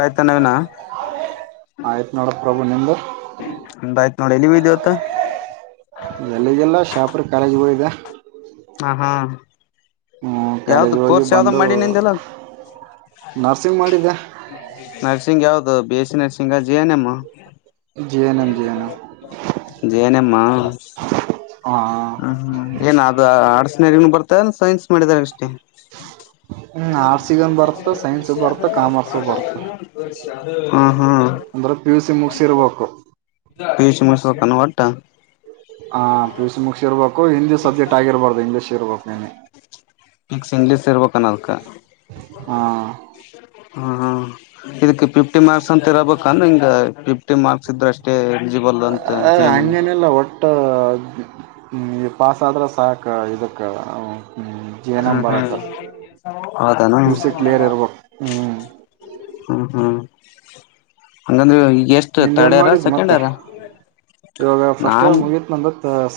ಆಯ್ತಾ ನವಿನ ಒ ನೆಂಬರ್ ಎಾಯ್ತ ನೋಡ ನೀವು ಇದವತ್ತ ಎಲ್ಲಿಗೆಲ್ಲ ಶಾಪುರ್ ಕಾಲೇಜ್ ಊ ಇದ ಹಾ ಹಾ ಹ್ಮ ಕಾಲೇಜ್ ಹೋಗಿ ಬಂದು ನರ್ಸಿಂಗ್ ಮಾಡಿದ್ದೆ ಅದು ಬ ಎಸ ನ ಸಿಿಂಗ ಜಿಯಾನಮ್ಮ G N M G N M ಜೇನಮ್ಮ ಹಾ ಹ್ಮ್ ಹ್ಮ್ ಏನ ಅದು ಆಡ್ ಬರ್ತಾರೆ ಸೈನ್ಸ್ ಮಾಡಿದಾರ ಅಷ್ಟೇ ಹ್ಮ್ ಅ ಆರ್ಟ್ಸಿಗನ್ ಬರ್ತ ಸೈನ್ಸ್ ಬರ್ತ ಕಾಮರ್ಸ್ ಬರ್ತ ಆದ ಹಾ ಹ್ಮ ಅಂದ್ರೆ ಪಿ ಯು ಸಿ ಮುಗಸಿರ್ಬೇಕು ಪಷ ಮಸಕಾನ ಒತಾ ಹಾ ಪಿಯೂಷ ಮುಕ್ಷ ಇರಬೇಕು ಹಿಂದಿ ಸಬ್ಜೆಕ್ಟ್ ಆಗಿರ್ಬಾರ್ದು ಇಂಗ್ಲೀಷ್ ಇರ್ಬೇಕು ನೀನೆ ಮಿಕ್ಸ್ ಇಂಗ್ಲೀಷ್ ಇರ್ಬೇಕ ಅದಕ್ಕೆ ಹಾ ಹಾ್ಕ್ಕೆ ಿಫ್ಟಿ ಮಾರ್ ಅಂತ ಇರಬೇಕ ಅಂದ್ರ ಹಿಂಗ ಫಿಫ್ಟಿ ಮಾರ್ಕ್ಸ್ ಇದ್ರೆ ಅಷ್ಟೇ ಎಲಿಜಿಬಲ್ ಅಂತ ಜ ಎನ್ಮ್ ಹ್ಮ ಈ ಪಾಸ್ ಆದ್ರೆ ಸಾಕ ಇದಕ್ಕೆ ಹ್ಮ್ ಹ್ಮ್ ಜೇನಂಬರಕ್ಕ ಹ್ಮ್ ಹೌದಾನ ಮ್ಯೂಸಿ ಕ್ಲಿಯರ್ ಇರ್ಬೇಕು ಹ್ಮ್ ಹ್ಮ ಹ್ಮ್ ಅಂಗಂದು ನಿಂದ ಏನ್ ಮಾಡಿದ್ದ್ು ಮತ್ತೆ ಇವಾಗ ಫಸ್ಟ್ ನಾನ್ ಮುಗೀತ್ ನಂದ. ಹ.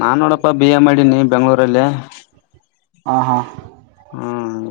ನಾನ್ ನೋಡಪ್ಪ. ಬಿ ಎ ಮಾಡೀಿನಿ ಬೆಂಗ್ಗಳೂರಲ್ಲೇ. ಹಾ ಹಾ. ಹ್ಮ್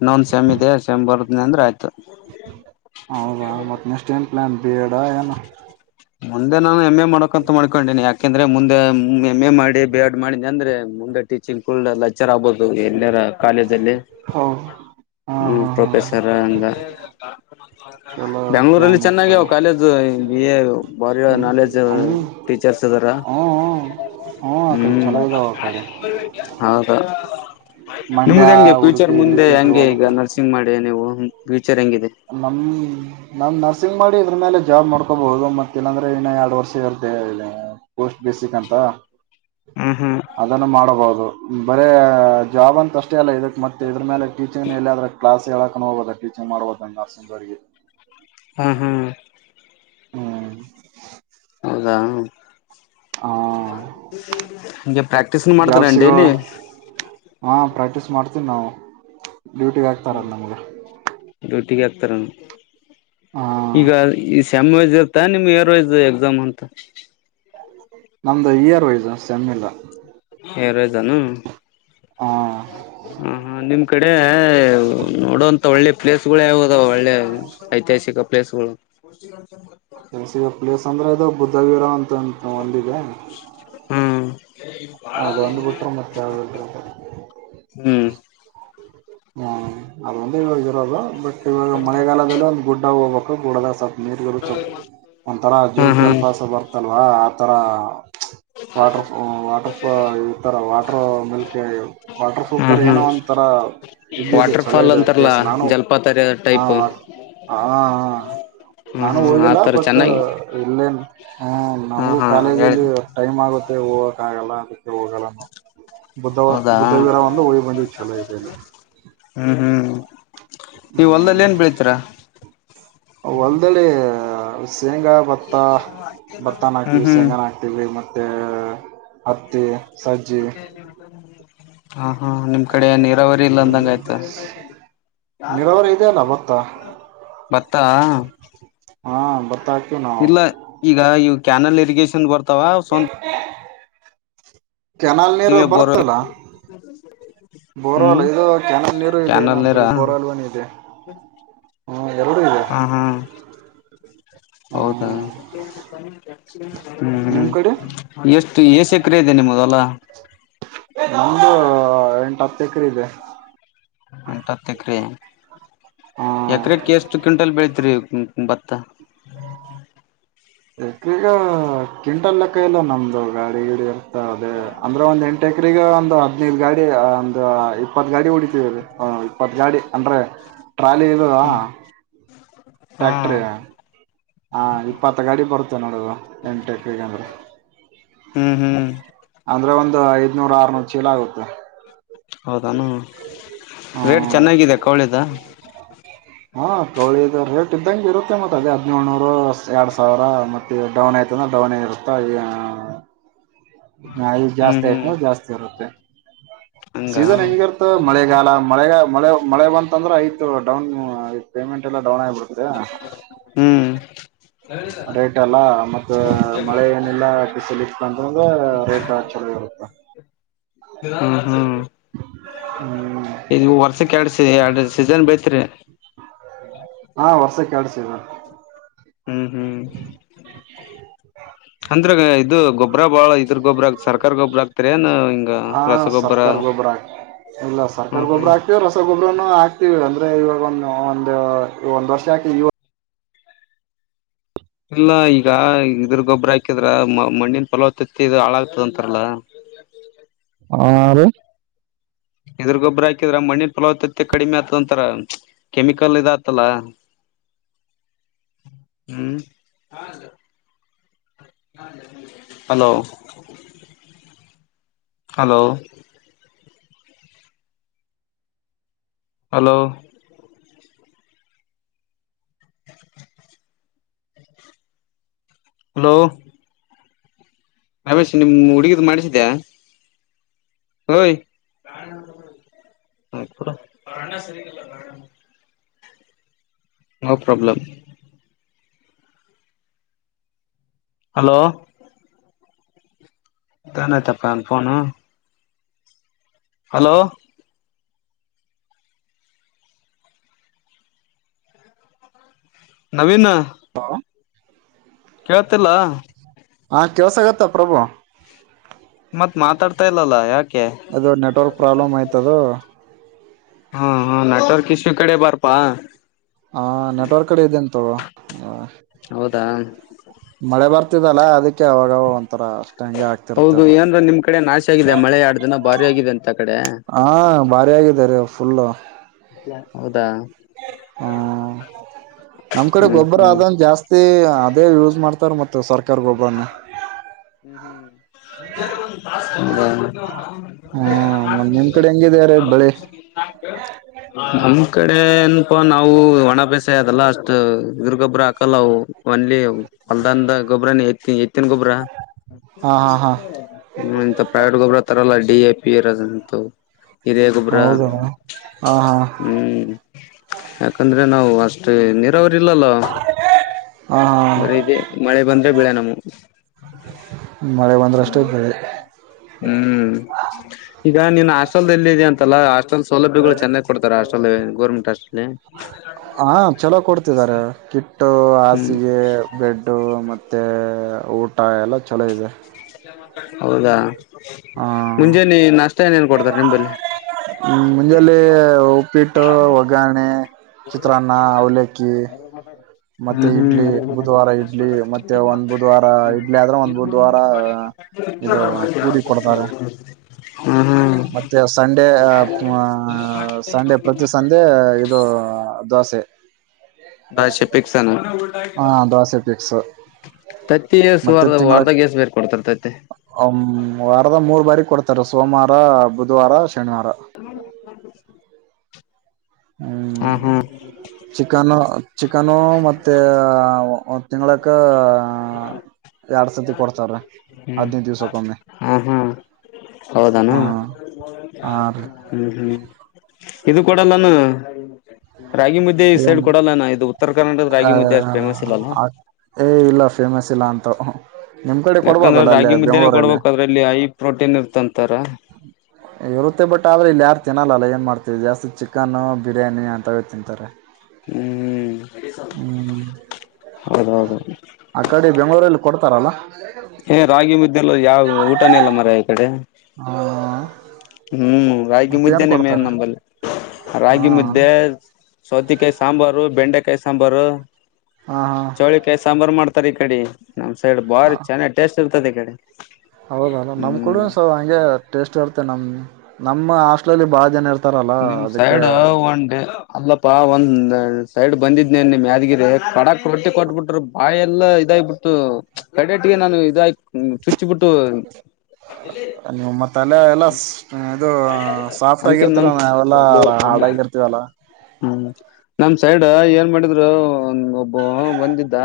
ಇನ್ನೊಂದ್ ಸಮ ಇದೆ ಸಮ್ ಬರುದನಿ ಅಂದ್ರೆ ಆಯ್ತು. ಹೌದಾ ಮತ್ತ ನೆಷ್ಟಟ್ ಏನ್ ಪ್ಲಾನ್. ಬೇಡ ಯನ. ಮುಂದೆ ನಾನು ಎಮ್ಮ ಎ. ಮಾಡೋಕ ಅಂತ ಮಾಡ್ಕೊಂಡಿನಿ ಯಕೆ. ಯಾಕೆಂದ್ರೆ ಮುಂದೆ ಎಂ ಎ ಮಾಡಿ ಬಿ ಎಡ್ ಮಾಡಿ ಅಂದ್ರೆ ಮುಂದೆ ಟೀಚಿಂಗ್ ಕಲ್ಲ. ಆಗ್ಬಹುದು ಎಲ್ಲರ ಕಾಲೇಜ ಅಲ್ಲಿ ಹೌ ಹಾ ಹ್ಮ ಹಾ ಹಾ ಪ್ರೊಫೆಸರ್. ಂದ. ಚಲೋ ಬೆಂಗ್ಳೂರಲ್ಲಿ ಪ್ಲಾನ್ ಇತ್ತು ಚೆನ್ನಾಗಾವ ಕಾಲೇಜು ಬಿ ಎ. ಬಾರಿ ಹ್ಮ್ ನಾಲೆಜ್ ಹ್ಮ್ ಹ್ಞೂ ಟೀಚರ್ಸ್ ಇದದಾರ. ಹ್ಞೂ ಆ ಕಡೆ ಹ್ಮ್ ಚಲೋ ಇದಾವ ಆ ಕಡೆ ಹದ ಮಂಡ್ಯ ನಿಮ್ದ ಹೆಂಗೆ ಫ್ಯೂಚರ್ ಉಡುಪಿ ಮುಂದೆ ಗಿಡುಪಿ ಆ ಕಡೆ ಹಂಗೆ ಈಗ ಹೋಗ್ಬೇಕು ನರ್ಸಿಂಗ್ ಮಾಡಿ ನೀವು. ಹ. ನಮ್ ನಮ್ ನ. ನರ್ಸಿಂಗ್ ಮಾಡಿ ಇದ್ರ ಮೇಲೆ ಜಾಬ್ ಮಾಡ್ಕೋಬಹುದು ಮತ್ತ ಇಲ್ಲಾಂದ್ರೆ ಇನ್ನ ಎರಡು ವರ್ಷ ಇರುತ್ತ ಪೋಸ್ಟ್ ಬೇಸಿಕ್ ಅಂತ. ಹ್ಮ್ ಹ್ಮ್ ಅದನ್ನು ಮಾಡಬಹುದು. ಬರ ಜಾಬ್ ಅಂತ ಅಷ್ಟ. ಲ್ಲ ಇದಕ್ತ್ತೆ ಇದ್ರ ಮೇಲೆ ಕಿಚನ್ ಎಲ್ಲಾದ್ರ ಕ್ಲಾಸ್. ಹ ಹೇಳಕ ಹೋಗದ ಟೀಚಂಗ್ ಮಾಡ್ದು. ಬಂಬಸ ಜಾರ. ಹಾ ಹಾ. ಹ್ಮ್. ಹಾ. ಆ ಹಗೆ ಪ್ರಾಕ್ಟೀಸ್ ಜಾಬ್ ಮಾಡ್ತಾರ ಸಿಗೋ ಡೈಲಿ. ಅ ನ. ಡ್ಯೂಟಿಗೆ ಹಾಕ್ತಾರಲ್ಲ ನಮ್ಗೆ. ದಟಿಗೆ ಆಪ್ತರನು. ಹಾ ಈಗ. ಕೆಮ್ ವೈಸ್ ಇರ್ತಾ ನಿಮ್ಗೆ ಏರ್ ವೈಸ್ ಎಕ್ಸಾಮ್ ಅಂತ. ನಮ್ದು ಇಯರ್ ವೈಸ್ ಸೆಮ್ಮಿಲ್ಲ. ಹ ಜನು. ಹಾ ಹಾ ಹಾ ನಿಮ್. ಕಡೆ ನೋಡುವಂತ ಒಳ್ಳೆ ಪ್ಲೇಸ್ ಗಳು ಯವುದಾವ ಒಳ್ಳೆ ಐತಿಹಾಸಿಕ ಪ್ಲೇಸ್ಗಳು ಸ ಪ್ಲೇಸ್ ಅಂದ್ರೆ ಇದು ಬುದ್ಧ ವೀರ ಅಂತ ಒಂದಿದೆ ಹ್ಮ್ ಅದು ಒಂದು ಬಿಟ್ರೆ ಮತ್ತೆ ಯಾವ್ದು ಇಲ್ರಿ ಅದು ಹ್ಮ್ ಹ್ಮ್ ಅಂದ ಇವರಲ್ಲ ಬಟ್ ಇವಾಗ ಮಳೆಗಾಲದಲ್ಲೂ ಒಂದು ಗುಡ್ಡ ಹೋಗಬೇಕೆ ಗುಡದ ಸ ನೀಟ್ಗಳು ಸ್ವಲ್ ಒಂಥರ ಜೋಗ ಹ್ಮ್ ಹ್ಮ್ ಜಲಪಾಸ ಬರ್ತಲ್ವಾ ಅರ ವಾಟರ್ಫಾಲ್ ವಾಟರ್ ಫಾ ಇ ತರ ವಾ ಹ ಮಲ್ಕ ವಾಟರ್ ಹ್ಮ್ ಸುಲ್ತರ್ ಏನೋ ಹ್ಮ್ ಒಂಥರ ಇದ ಇದು ವಾಟರ್ ಚಲೋ ಫಾಲ್ ಇದೆ ಅಂತಾರಲ್ಲ ಪ್ಲೇಸ್ ನಾನು ಜಲಪಾತ ಹ ಟೈಪ್ ಹ ಹ್ಮ್ ನಾನು ಹ್ಮ್ ಹೋಗಿಲ್ಲ ಆತರ ಬಟ್ ಚೆನ್ನಾಗಿ ಇಲ್ಲೇನ್ ಹಾ ನಮಗೂ ಹಾ ಹೇಳ ಕಾಲೇಜಲ್ಲಿ ಟೈಮ್ ಆಗ ಮತ್ತೆ ಹೋಗಕ್ಕ ಆಗಲ್ಲ ಅದು ಹೋಗಲ್ಲ ಬುದ್ಧ ಹೌದಾ ಬುದ್ಧವೀರ ಒಂದು ಉಯಿ ಬಂದ ಚಲೋ ಈ ಇಲ್ಲಿ ಹ್ಮ್ ಹ್ಮ್ ನೀ ಹೊಲ್ದಲ್ಲಿ ಏನ್ ಹ್ಮ್ ಬೆೀಳತೀರ ಹೊಲ್ದಲ್ಲಿ ಶೇಂಗಾ ಭತ್ತ ಭತ್ತನ ಹ್ಮ್ ಹಾಕ್ತೀವಿ ಹ್ಮ್ ಶೇಂಗಾನ ಹಾಕ್ತೀವಿ ಮತ್ತು ಹ ಹ ತ್ತೆ ಸಜ್ಜೆ ಹಾ ಹಾ ನಿಮ್ ಕಡೆ ನೀ ಫೆಬ್ರವರಿ ಇಲ್ಲ ಹ್ಮ್ ಅಂದಂಗ ಆಯ್ತ ನೀರಾವರಿ ಇದೆಯಲ್ಲ ಭತ್ತ ಬತ್ತಾ ಹಾ ಹಾಕ್ತಿವಿ ನಾವು ಇಲ್ಲ ಈಗ ಈ ಕ್ಯನಲ್ ಇರಿಗೇೇಶನ್ ವರ್ ತವಾ ಸ ಕೆನಾಲ್ ನೀರು ಬರ್ತ್ತಲ್ಲ ಹ್ಮ್ ಬೋರಲ್ ಇದು ಕೆನಾಲ್ ನೀರು ಇದೆ ಕ್ಯಾನಲ್ ನಮ್ ಕಡೆ ನೀರಾ ಬೋರಲ್ವನ ಇದೆ ಹ್ಮ್ ಎರಡು ಇದೆ ಹ್ಮ ಹಾ ಹೌದಾ ಹ್ಮ್ ಹ್ಮ ಹ್ಮ್ ನಿಮ್ ಹ್ಮ್ ಕಡೆ ಎಷ್ಟ ಎ ಸಕ್ರ ಇದೆ ನಿಮ್ಮದಲ್ಲ ನಮ್ದು ಎಟ ತೇಕ್ರದೆ ಎಂಟಾರತಿಕ ರ ಹ್ಮ್ ಎತ್ತರಕ್ಕೆ ಎಷ್ಟು ಕ್ವಿಂಟಲ್ ಬೆಳತ ರಿ ಬತ್ತ ಎಕ್ರ ಈಗ ಕ್ವಿಂಟಲ್ ಲೆಕ್ಕಾಯ ಎಲ್ಲ ನಮ್ದ ಇ ಗಾಡಿ ಗಿಡ ಅದೇ ಅಂದ್ರೆ ಒಂದ್ ಎಂಟು ಎಕ್ರಗ ನ ಗಾಡಿ ಒಂದು ಇಪ್ಪತ್ ಗಾಡಿ ಹೊಡಿತವಿ ರೀ ಇಪ್ಪತ್ ಗಾಡಿ ಅಂದು ಟ್ರಾಲಿ ಇದೆದಾ ಹ್ಮ್ ಹಾ ಟ್ಯಾಕ್ಟ್ರ ಹ ಇಪ್ಪತ್ ಗಾಡಿ ಬರುತ್ತೆ ನೋಡುದು ಎಂಟ ಈಗಂದ್ರೆ ಹ್ಮ್ ಹ್ಮ್ ಅಂದ್ರೆ ಒಂದು ಐದನೂರ ಆರ್ನೂರು ಚೀಲ ಆಗುತ್ತೆ ಹೌದಾನ ರೇಟ್ ಹ್ಮ ಚೆನ್ನಾಗಿದೆ ಕೋಳಿದ ಹಾ ಕೌಳಿಿದ ರೇಟ್ ಇದ್ದಂ ಇರುತ್ತೆ ಮತ್ತತ್ ಅದೇ ಹದ್ಿನೇಳಳ್ನೂರು ಎರಡ್ ಸಾವಿರ ಮತ್ತೆ ಡೌನ್ ಆಯ್ತಂದ್ರ ಡೌನ್ ಇರುತ್ತ ದು ಹ್ಮ್ ಜಾಸ್ತಿ ಹ್ಮ್ ಆಯ್ತ ಜಾಸ್ತಿ ಇರುತ್ತೆ ಹಂಗ ಸೀಸನ್ ಹೆಂಗಿರ್ತ ಮಳೆಗಾಲ ಮಳೆಗ ಮಳೆ ಮಳೆ ಬಂತಂದ್ರೆ ಐತು ಡೌನ್ ಪೇಮೆಂಟ್ ಎಲ್ಲ ಡೌನ್ ಆಗಬಿಡ್ತರಾ ಹ್ಮ್ ರೈಟ್ ಅಲ್ಲ ಮತ್ತ ಮಳೆ ಏನಿಲ್ಲಿಸಲಿ ಬಂದು ರೇಟ್ ಚೆನ್ನ ಇರುತ್ತೆ ಹ್ಮ ಹ್ಮ ಹ್ಮ್ ಇಗ ವರ್ಷಕ್ಕೆ ಎರಡು ಎರಡು ಸೀಜನ್ ಬ ತ್ರ ಹಾ ವರ್ಷಕ್ಕೆ ಆಡ್ಸದ ಹ್ಮ್ ಹ್ಮ್ ಅಂದ್ರ ಇದು ಗೊ ಗೊಬ್ಬ್ರ ಬಾಳ ಇದ್ರ ಗೊಬ್ಬ್ರ ಹ ಸರ್ಕಾರಾರಿ ಗೊಬ್ಬ್ರ ಹಾಕ್ತರ ಏನ್ ಹಿಂಗ ಆ ರಸಗೊಬ್ಬರ ಸರ್ಕಾರ ಗೊಬ್ಬರ ಹಾಕ್ ಇಲ್ಲ ಹ್ಮ ಹ್ಮ ಇವ ಅಂದ್ರೆ ಇವಾಗ ಒಂದು ಒಂದು ಒಂದ್ ವರ್ಷ ಹಾಕಿ ಇಲ್ಲ ಈಗ ಇದ್ರ ಗೊಬ್ಬ್ರ ಹಾಕಿದ್ರ ಮ ಮಣ್ಣಿನ ಫಲಾವತ್ತತಿ ಹಾಳಾಗ್ತದ ಅಂತಾರಲ್ಲ ಹ ಇದ್ರಗೊಬ್ಬ್ರ ಹಾಕಿದ್ರ ಮಣ್ಣಿನ ಫಲಾವತ ಕಡಿಮೆ ಆತಂತರ ಕೆಮಿಕಲ್ ಇದ ಆತಲ್ಲ ಹ್ಮ್ ಹಲೋ ಹಲೋ. ಹಲೋ. ಹಲೋ. ರವೇಶ ನಿಮ್ ಹುಡುಗಿದ ಮಾಡ್ಿಸಿದ್ಯಾ. ಹೈ. ನ ಪ್ರಬಲಮ. ಹಲೋ. ಾನೆ ತಪ್ಪ ಅ ಪನ. ಹಲೋ. ನವೀನ್. ಹಾ. ಕೇಳ್ತಿಲ್ಲ ಹಾ ಕೆಲ್ಸ ಆಗತ್ತ ಪ್ರಭು. ಮತ್ ಮಾತಾಡ್ತಾ ಇಲ್ಲಾ ಯಕೆ. ಅದು ನೆಟ್ವರ್ಕ್ ಪ್ರಾಬ್ಲಮ್ ಆಯ್ತದು. ಹಾ ಹಾ ನಟ್ವರ್ಕ್ ಇಶು ಕಡೆ ಬರ್ಪಾ. ಹಾ ನೆಟ್ವರ್ಕ್ ಕಡೆ ಇದದೆಂತ. ಹಾ. ಹೌದಾ. ಲ್ಲ ಅದಕ್ಕೆ. ಅ ಅವಾಗ ಒಂಥರ ಅಷ್ಟ ಹಂಗೆ ಆಗ್ತಿರುತ್ತೆ ಹೌದು ಅದು ಏನ್ರ ನಿಮ್ ಕಡೆ ನಾಶ ಆಗಿದೆ ಮಳೆ ಎರಡ್ ದಿನ ಭಾರಿ ಆಗಿದೆ ಅಂತ ಕಡೆ ಹಾ ಭಾರಿ ಆಗಿದ ರೀ. ಫುಲ್ಲ. ಹೌದಾ. ಹ್ಮ ನಮ್ ಕಡೆ ಹ್ಮ್ ಗೊಬ್ಬರ ಹ್ಮ್ ಅಂದು ಜಾಸ್ತಿ. ಅದೇ ಯೂಸ್ ಮಾಡ್ತಾರ ಮತ್ತ ಸರ್ಕಾರ ಗೊಬ್ಬರನ್ನ. ಹ್ಮ್. ಹ್ಮ ಮತ್ ನಿಮ್ ಕಡೆ ಹೆಂಗಿದೆ ರೀ ಬೆಳಿ ನಮ್ ಕಡೆ. ನಾವು ಒಣ ಬೇಸೆ ಅದಲ್ಲ ಅಷ್ಟು ಗಿರಿ ಗೊಬ್ಬರ ಹಾಕಲ್ಲಾವು ಒಂದಲ್ಲಿ ಹೊಲ್ದಂದ ಗೊಬರನ ಎತ್ತ ಎತ್ತಿನ ಗೊಬ್ಬರ ಹ. ಹಾ ಹಾ ಹಾ ಇಂತ ಪ್ರವೇಟ್ ಗೊಬರ ತರಲ್ಲ. D A ಪಿರದಂತು. ಹಿರೇ ಗೊಬ್ರ ಹೌದ ಹಾ ಹಾ ಹಾ ಹ್ಮ್ ಯಾಕಂದ್ರೆ ನಾವು ಅಷ್ಟ. [unintelligible] ಇಲ್ಲಲ್ಲ ಹಾ ಬರೀ ಇದೆ ಮಳೆ ಬಂದ್ರೆ ಬೆಳೆ ನಮ. ಮಳೆ ಬಂದ್ರಷ್ಟೇ ಬೆಳೆ. ಹ್ಮ್ ಈಗ ನೀನ್ ಹಾಸ್ಟೆಲ್ಲ್ಲ ಇದಿದೆ ಅಂತಲ್ಲ ಹಾಸ್ಟೆಲ್ ಸೌಲಭ್ಯಗಳು ಚೆನ್ನಾಗ್ ಕೊಡ್ತಾರೆ ಹಾಸ್ಟೆಲ್ ಗೋರ್ಮೆಂಟ್ ಹಾಸ್ಟೆಲ್. ಹಾ ಚಲೋ ಕೊಡ್ತಿದಿದ್ದಾರೆ ಕಿ. ಇ ಹ್ಮ್ ಹಾಸಿಗೆ ಬೆಡ್ಡು ಮ. ಮತ್ತೆ ಊಟ ಎಲ್ಲ ಚಲೋ ಇದೆ. ಹೌದ ಹ ಕೊಡ್ತಾರೆ ನಿಂಬಲ್ಲಿ ಮುಂಜಲ್ಲಿ ಉಪ್ಪಿಟ್ಟು ಒಗರಣೆ ಚಿತ್ರಾನ್ನ ಅವಲ್ಲಕ್ಕಿ ಮತ್ತೆ ಹ್ಮ್ ಹ್ಮ್ ಇಡ್ಲಿ ಬುಧವಾರ ಇಡ್ಲಿ ಮತ್ತೆ ಒಂದ್ ಬುಧವಾರ ಇಡ್ಲಿ ಆದ್ರೆ ಒಂದ್ ಬುಧವಾರ ಇದು ಪೂರಿ ಕೊಡ್ತಾರೆ ಹ್ಮ್ ಹ್ಮ್ ಮತ್ತೆ ಸಂಡೆ ಸಂಡೆ ಪ್ರತಿ ಸಂಡೆ ಇದು ದೋಸೆ ಬಶೆ ಪಿಕ್ಸನು ಹ ದೋಸೆ ಫಿಕ್ಸ್ ತತ್ತಿ ಮತ್ತೆ ತಿಂಗಳ ಸಾರಧವಾರ್ಧ ಎಷ್ಟು ಕೊಡ್ತಾರ ತತಿ ರ ಸೋಮವಾರ ಬುಧವಾರ ಶನಿವಾರ ಹಾ ಹ್ಮ್ ಹಾ ಚಿಕನು ಚಿಕನು ಮತ್ತೆ ಒಂದು ತಿಂಗಳಕ್ಕ ಎರಡ್ ಸತಿ ಕೊಡ್ತಾರ್ರೀ ಹದ್ನೈದು ದಿವ್ಸಕ್ಕೊಮ್ಮೆ ಹಾ ಹಾ ಹೌದಾನ ಹ ಹಾ ರೀ ಹ್ಮ್ ಹ್ಮ್ ಇದು ಕೊಡಲ್ಲಾನು ಏನ್ ಕರ್ನಾಟಕದ ರಾಗಿ ಮುದ್ದೆ ಅಷ್ಟು ಫೇಮಸ್ ಇಲ್ಲಲ್ಲ ಆ ಇಲ್ಲ ಫೇಮಸ್ ಇಲ್ಲ ಅಂತವು ನಿಮ್ ಕಡೆ ಯಾಕಂದ್ರೆ ಕೊಡ್ಬೋದಲ್ಲ ಅಲ್ಲೇ ರಾಗಿ ಮುದ್ದೆನೆ ಬೆಂಗ್ಗಳೂರಲ್ಲಿ ಕೊಡ್ಬೇಕ ಅದ್ರಲ್ಲಿ ಹೈ ಪ್ರೋಟೀನ್ ಇರ್ತಂತಾರ ಇರುತ್ತೆ ಬಟ್ ಆದ್ರೆ ಇಲ್ಲಿ ಯಾರ್ ತಿನಲ್ಲಲ್ಲ ಏನ್ ಮಾಡ್ತೀನ ಜಾಸ್ತಿ ಚಿಕನ್ನು ಬಿರಿಯಾನಿ ಅಂತೇ ತಿಂತಾರೆ ಹ್ಮ್ ಹ್ಮ್ ಹೌದೌದು ಆ ಕಡೆ ಬೆಂಗ್ಗಳೂರಲ್ಲಿ ಕೊಡ್ತಾರಲ್ಲ [inaudible] ಹೇ ರಾಗಿ ಮುದ್ದೆಲ್ಲ ಯಾವ್ ಊಟನೆ ಇಲ್ಲಮಾರಾಯ ಕಡೆ ಹ ಹ್ಮ್ ರಾಗಿ ಮತ್ತೇನ್ ಮುದ್ದೆನೆ ಮೇನ್ ಕೊಡ್ತಾರೆ ನಂಬಲ್ಲಿ ಹಾ ರಾಗಿ ಮುದ್ದೆ ಸ್ ಸೌತೆಕಾಯಿ ಸಾಂಬಾರು ಬೆಂಡೆಕಾಯಿ ಸಾಂಬಾರು ಹಾ ಹಾ ಚೌಳಿಕಾಯಿ ಸಾಂಬಾರು ಮಾಡ್ತ ತರ ಈ ಕಡೆ ನಮ್ಮ್ ಸೈಡ್ ಬಾರಿ ಚೆನ್ನಾಗಿ ಟೇಸ್ಟ್ ಇರತ್ತದೆ ಈ ಕಡೆ ಹೌದಲ್ಲ ನಮ್ ಹ್ಮ್ ಕಡೆನೂ ಹಂಗೆ ಟೇಸ್ಟ್ ಇರುತ್ತೆ ನಮ್ ನಮ್ಮ ಹಾಸ್ಟೆಲ್ ಅಲ್ಲಿ ಬಾಳ ಜನ ಇರ್ತಾರೆ ನಿಮ್ ಸೈಡ್ ಒನ್ ೇ ಅಲ್ಲಪ ಒಂದ ಸೈಡ್. ಬಂದಿದ್ನ ನಿಮ್ಮ್ ಯಾದಗಿರಿ ಕಡಕ್ ರೊಟ್ಟಿ ಕೊಟ್ಬಿಟ್ರ ಬಾಯ ಎಲ್ಲಾ ಇದಾಗಬಿಟ್ಟು ಕಡೆಟಿಗೆ ನಾನು ಇದ. ನಿವುಮ್ಮತ್ತಲೆ ಎಲ್ಲ ಇದು ಸಾಫ್ಟ್ ಅದಕ್ಕೆ ನಮ್ ಆಗಿರ್ತರ. ಅಲ್ಲ ಹಾಡ ಇರ್ತೀವ ಅಲ್ಲ. ನಮ ಸೈಡ್ ಏನ್ ಮಾಡಿದ್ರು ಒ. ಬ ಬಂದಿದ್ದ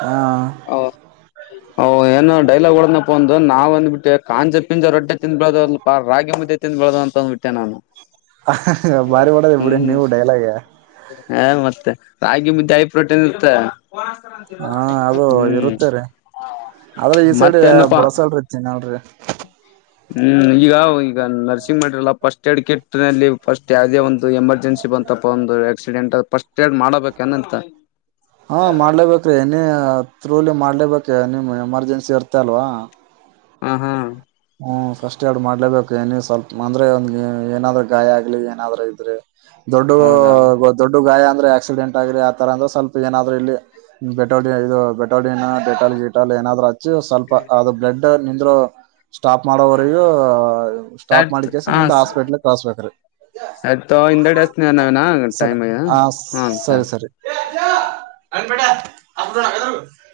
ಹ ಹ. ್ಏೋ ಡೈಲಾಗ್ ಒಓಡ್ನಪ್ಪ ಒಂದು ನಾವ್ಂದ್ಬಿಟ್ಟೆ ಕಂಜ ಪಿಂಜ ರೊಟ್ಟ ತಿಂದ್ ಬೆಳ್ದ ಅಲ್ಪ ರಾಗಿ ಮುದ್ದೆ ತಿಿಂದ್ ಬೆಳ್ದ ಅಂತ ಅಂದ್ಬಿಟ್ಟೆ ನಾನು. ಬಾರಿ ಮಾಡದ ಬಿಡಿ ಹ್ಮ್ ನೀವು ಡೈಲಾಗ. ಹ ಮತ್ತೆ ರಾಗಿ ಮಾಳಿ ಪ್ರೋಟೀನ್ ಇರ್ತ್ತ. ಹಾ ಅದು ಇರುತ್ತೇರಿೀ ಆದ್ರ ಈ ಸೈಡ್ ಮತ್ತೇನಪ್ಪಾ ಬಳಸಳರಿಿ ಇನ್ನಲ್ಲ ರೀ. ಹ್ಮ್ ಈಗ ಈಗ ನರ್ಸಿಂಗ್ ಮಾಡ್ರಲ್ಲ ಪಫಸ್ಟ್ ಏಡ್ ಕೆಟ್ಟ. ಲ್ಲಿ ಫಸ್ಟ್ ಯಾವುದೇ ಒಂದು ಎಮರ್ಜೆನ್ಸಿ ಬಂತಪ್ಪ ಒಂದು ಆಕ್ಸಿಡೆಂಟ್ ಫಸ್ಟ್. ಏಡ್ ಮಾಡಬೇಕೇನಂತ ಹಾ ಮಾಡ್ಲೇಬೇಕ್ರೀ ಏನ. ಥತ್ರೂಲಿ ಮಾಡಲೇಬೇಕೇ ನಿಮ್ಮ ಎಮರ್ಜೆನ್ಸಿ ಇರ್ತ ಅಲ್ವಾ. ಹಾ ಹಾ. ಹ್ಞೂ ಫಸ್ಟ್ ಎರಡು ಮಾಡ್ಲೇಬೇಕು ಏನ ಸ್ವಲ್ಪ ಅಂದರೆ ಒಂದು ಏನಾದರೂ ಗಾಯ ಆಗಲಿ ಏನಾದರೂ ಇದ್ರೆ. ದೊಡ್ಡ ಹೌದಾ ದೊಡ್ಡ ಗಾಯ. ್ರ ಆಕ್ಸಿಡೆಂಟ್ ಆಗ್ರಿ ಆ ತರ ಅ್ರ ಸ್ವಲ್ಪ ಏನಾದ್ರರು ಇಲ್ಲಿ ಬೆಟ ಇದು ಬೆ. ಟಾಲನ್ ಟಾಲಿಟಾಲ ಏನಾದರುಚ್ಚಿ ಸ್ವಪ ಅದು ಬ್ಲಡ್. ನಿಂತ. ಸ್ಟಾಪ್ ಮಾಡೋವರಿಗೂ ಸ್ಟಾಪ್ ಮಾಡ ಸಟ್ ಕೆಸ ಹ ಮುಂದೆ ಹಸ್ಪಿಟ್ಲ್ ಕಳಸ್ಬೇಕ್ರೀ ಸಟ್ ಹಿಂದೆಡೆ ಹಚ್ತಿನಿ ನಾವೇನಾ ಟೈಮ್ ಆಗ್ಯದ ಹಾ ಸರಿ ಸರಿ. ಆಗ ಜಣಾಗ ತಾರ.